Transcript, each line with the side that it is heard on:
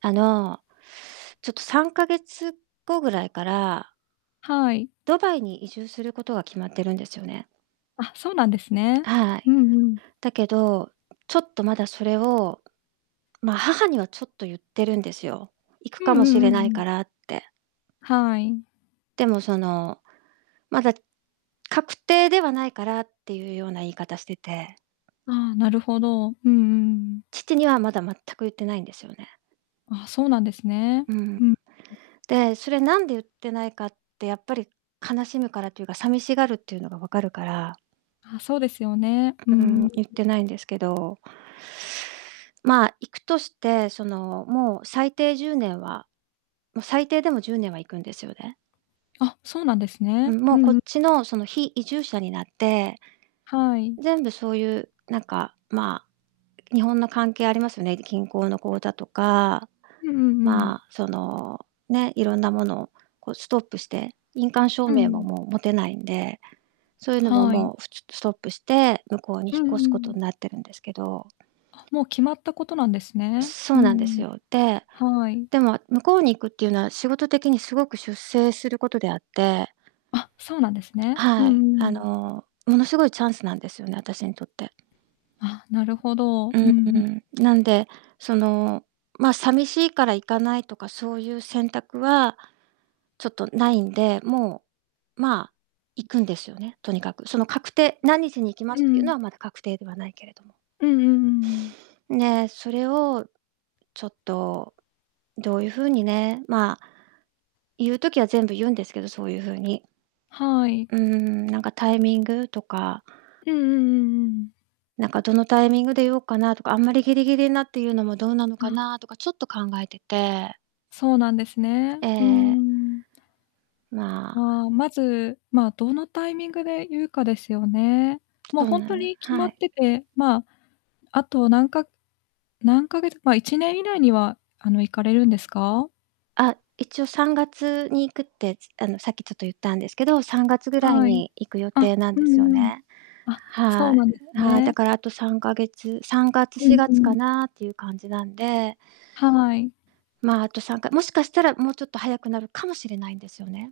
right: あの、ちょっと、3ヶ月後ぐらいから
left: はい。
right: ドバイに移住することは、決まってるんですよね。
left: あ、そうなんですね。
right: は、あ
left: う
right: い。
left: んうん。
right: だけど、ちょっと、まだそれを、ま、母にはちょっと言ってるんですよ。行く
left: うん
right: か
left: う
right: もし
left: んうん
right: れ
left: う
right: ない
left: ん。
right: からって。
left: はい。
right: でも、その、まだ確定ではないからっていうような言い方してて
left: ああ、なるほど。うんうん。
right: 父にはまだ、全く言ってないんですよね。
left: ああ、そうなんですね、
right: うん。
left: うん。
right: で、それ、なんで言ってないかって、やっぱり、悲しむからというか、さみしがるっていうのが分かるから
left: あ、そうですよね、うー
right: うーん、
left: ん。
right: 言っ
left: [unintelligible]
right: てないんですけどまあ、行くとして、その、もう、最低10年は、も、最低でも10年は行くんですよね。
left: あ、そうなんです
right: う
left: ね。
right: ん、も
left: う
right: う、こ
left: ん、
right: っ
left: ん。
right: ちの、その、非移住者になって、
left: はい。
right: 全部そういうなんか、まあ、日本の関係ありますよね、銀行の口座とか、
left: うんうんうん。
right: まあ、そのね、いろんなものをこうストップして、印鑑証
left: う
right: 明も、
left: ん。
right: もう持てないんで、そういうのが
left: はい。
right: もう、ふ、つ、ストップして、向こうに
left: う
right: 引っ
left: ん
right: 越す
left: う
right: ことに
left: ん。
right: なってるんですけど
left: あ、もう決まったことなんですね。
right: そ
left: う
right: うなんで
left: んう
right: す
left: ん。
right: よ。で、
left: はい。
right: でも向こうに行くっていうのは、仕事的にすごく出世することであって
left: あ、そうなんですね。う
right: は
left: ん
right: い。
left: う
right: あ
left: ん。
right: の、ものすごいチャンスなんですよね、あたしにとって。
left: あ、なるほど。
right: う
left: う
right: んう
left: ん、ん。
right: ん、なんで、その、まあ、さみしいから行かないとかそういう選択は、ちょっとないんで、もう、まあ、行くんですよね、とにかく。その、確定何日に行きま
left: う
right: すっていうの
left: ん。
right: は、まだ確定ではないけれども。
left: うんうんうんうん。
right: んね、それをちょっとどういう風にね、まあ、言う時は全部言うんですけど、そういう風に。
left: はい。
right: うーん、なんかタイミングとか
left: うんうんうんうん。
right: なんか、どのタイミングで言おっかなとか、あんまりギリギリになって言うのもどうなのか
left: あ。
right: なとか、ちょっと考えてて
left: そうなんですね。
right: ええ
left: うん
right: え
left: う
right: え。
left: んうん。
right: まあ。
left: ああ、まず、まあ、どのタイミングで言うかですよね。も、
right: そう
left: ほん
right: な、
left: と
right: ゆ
left: に決
right: は
left: まっ
right: い。
left: てて、まあ、あと、なんか何ヶ月まあ、1年以内には、あの、行かれるんですか？
right: あ、一応、3月に行くって、つあの、さっきちょっと言ったんですけど、3月ぐらい
left: はい。
right: に行く予
left: あ、
right: 定なん
left: う
right: で
left: ん
right: すよ
left: うん。
right: ね。
left: あ、そ
right: は
left: うなんです
right: い。はい。だ
left: ね。
right: から、あと3ヶ月さんがつ
left: う
right: し
left: ん
right: が
left: う
right: つか
left: ん。
right: なっていう感じなんで
left: はい。
right: まあ、あと3かもしかしたら、もうちょっと早くなるかもしれないんですよね。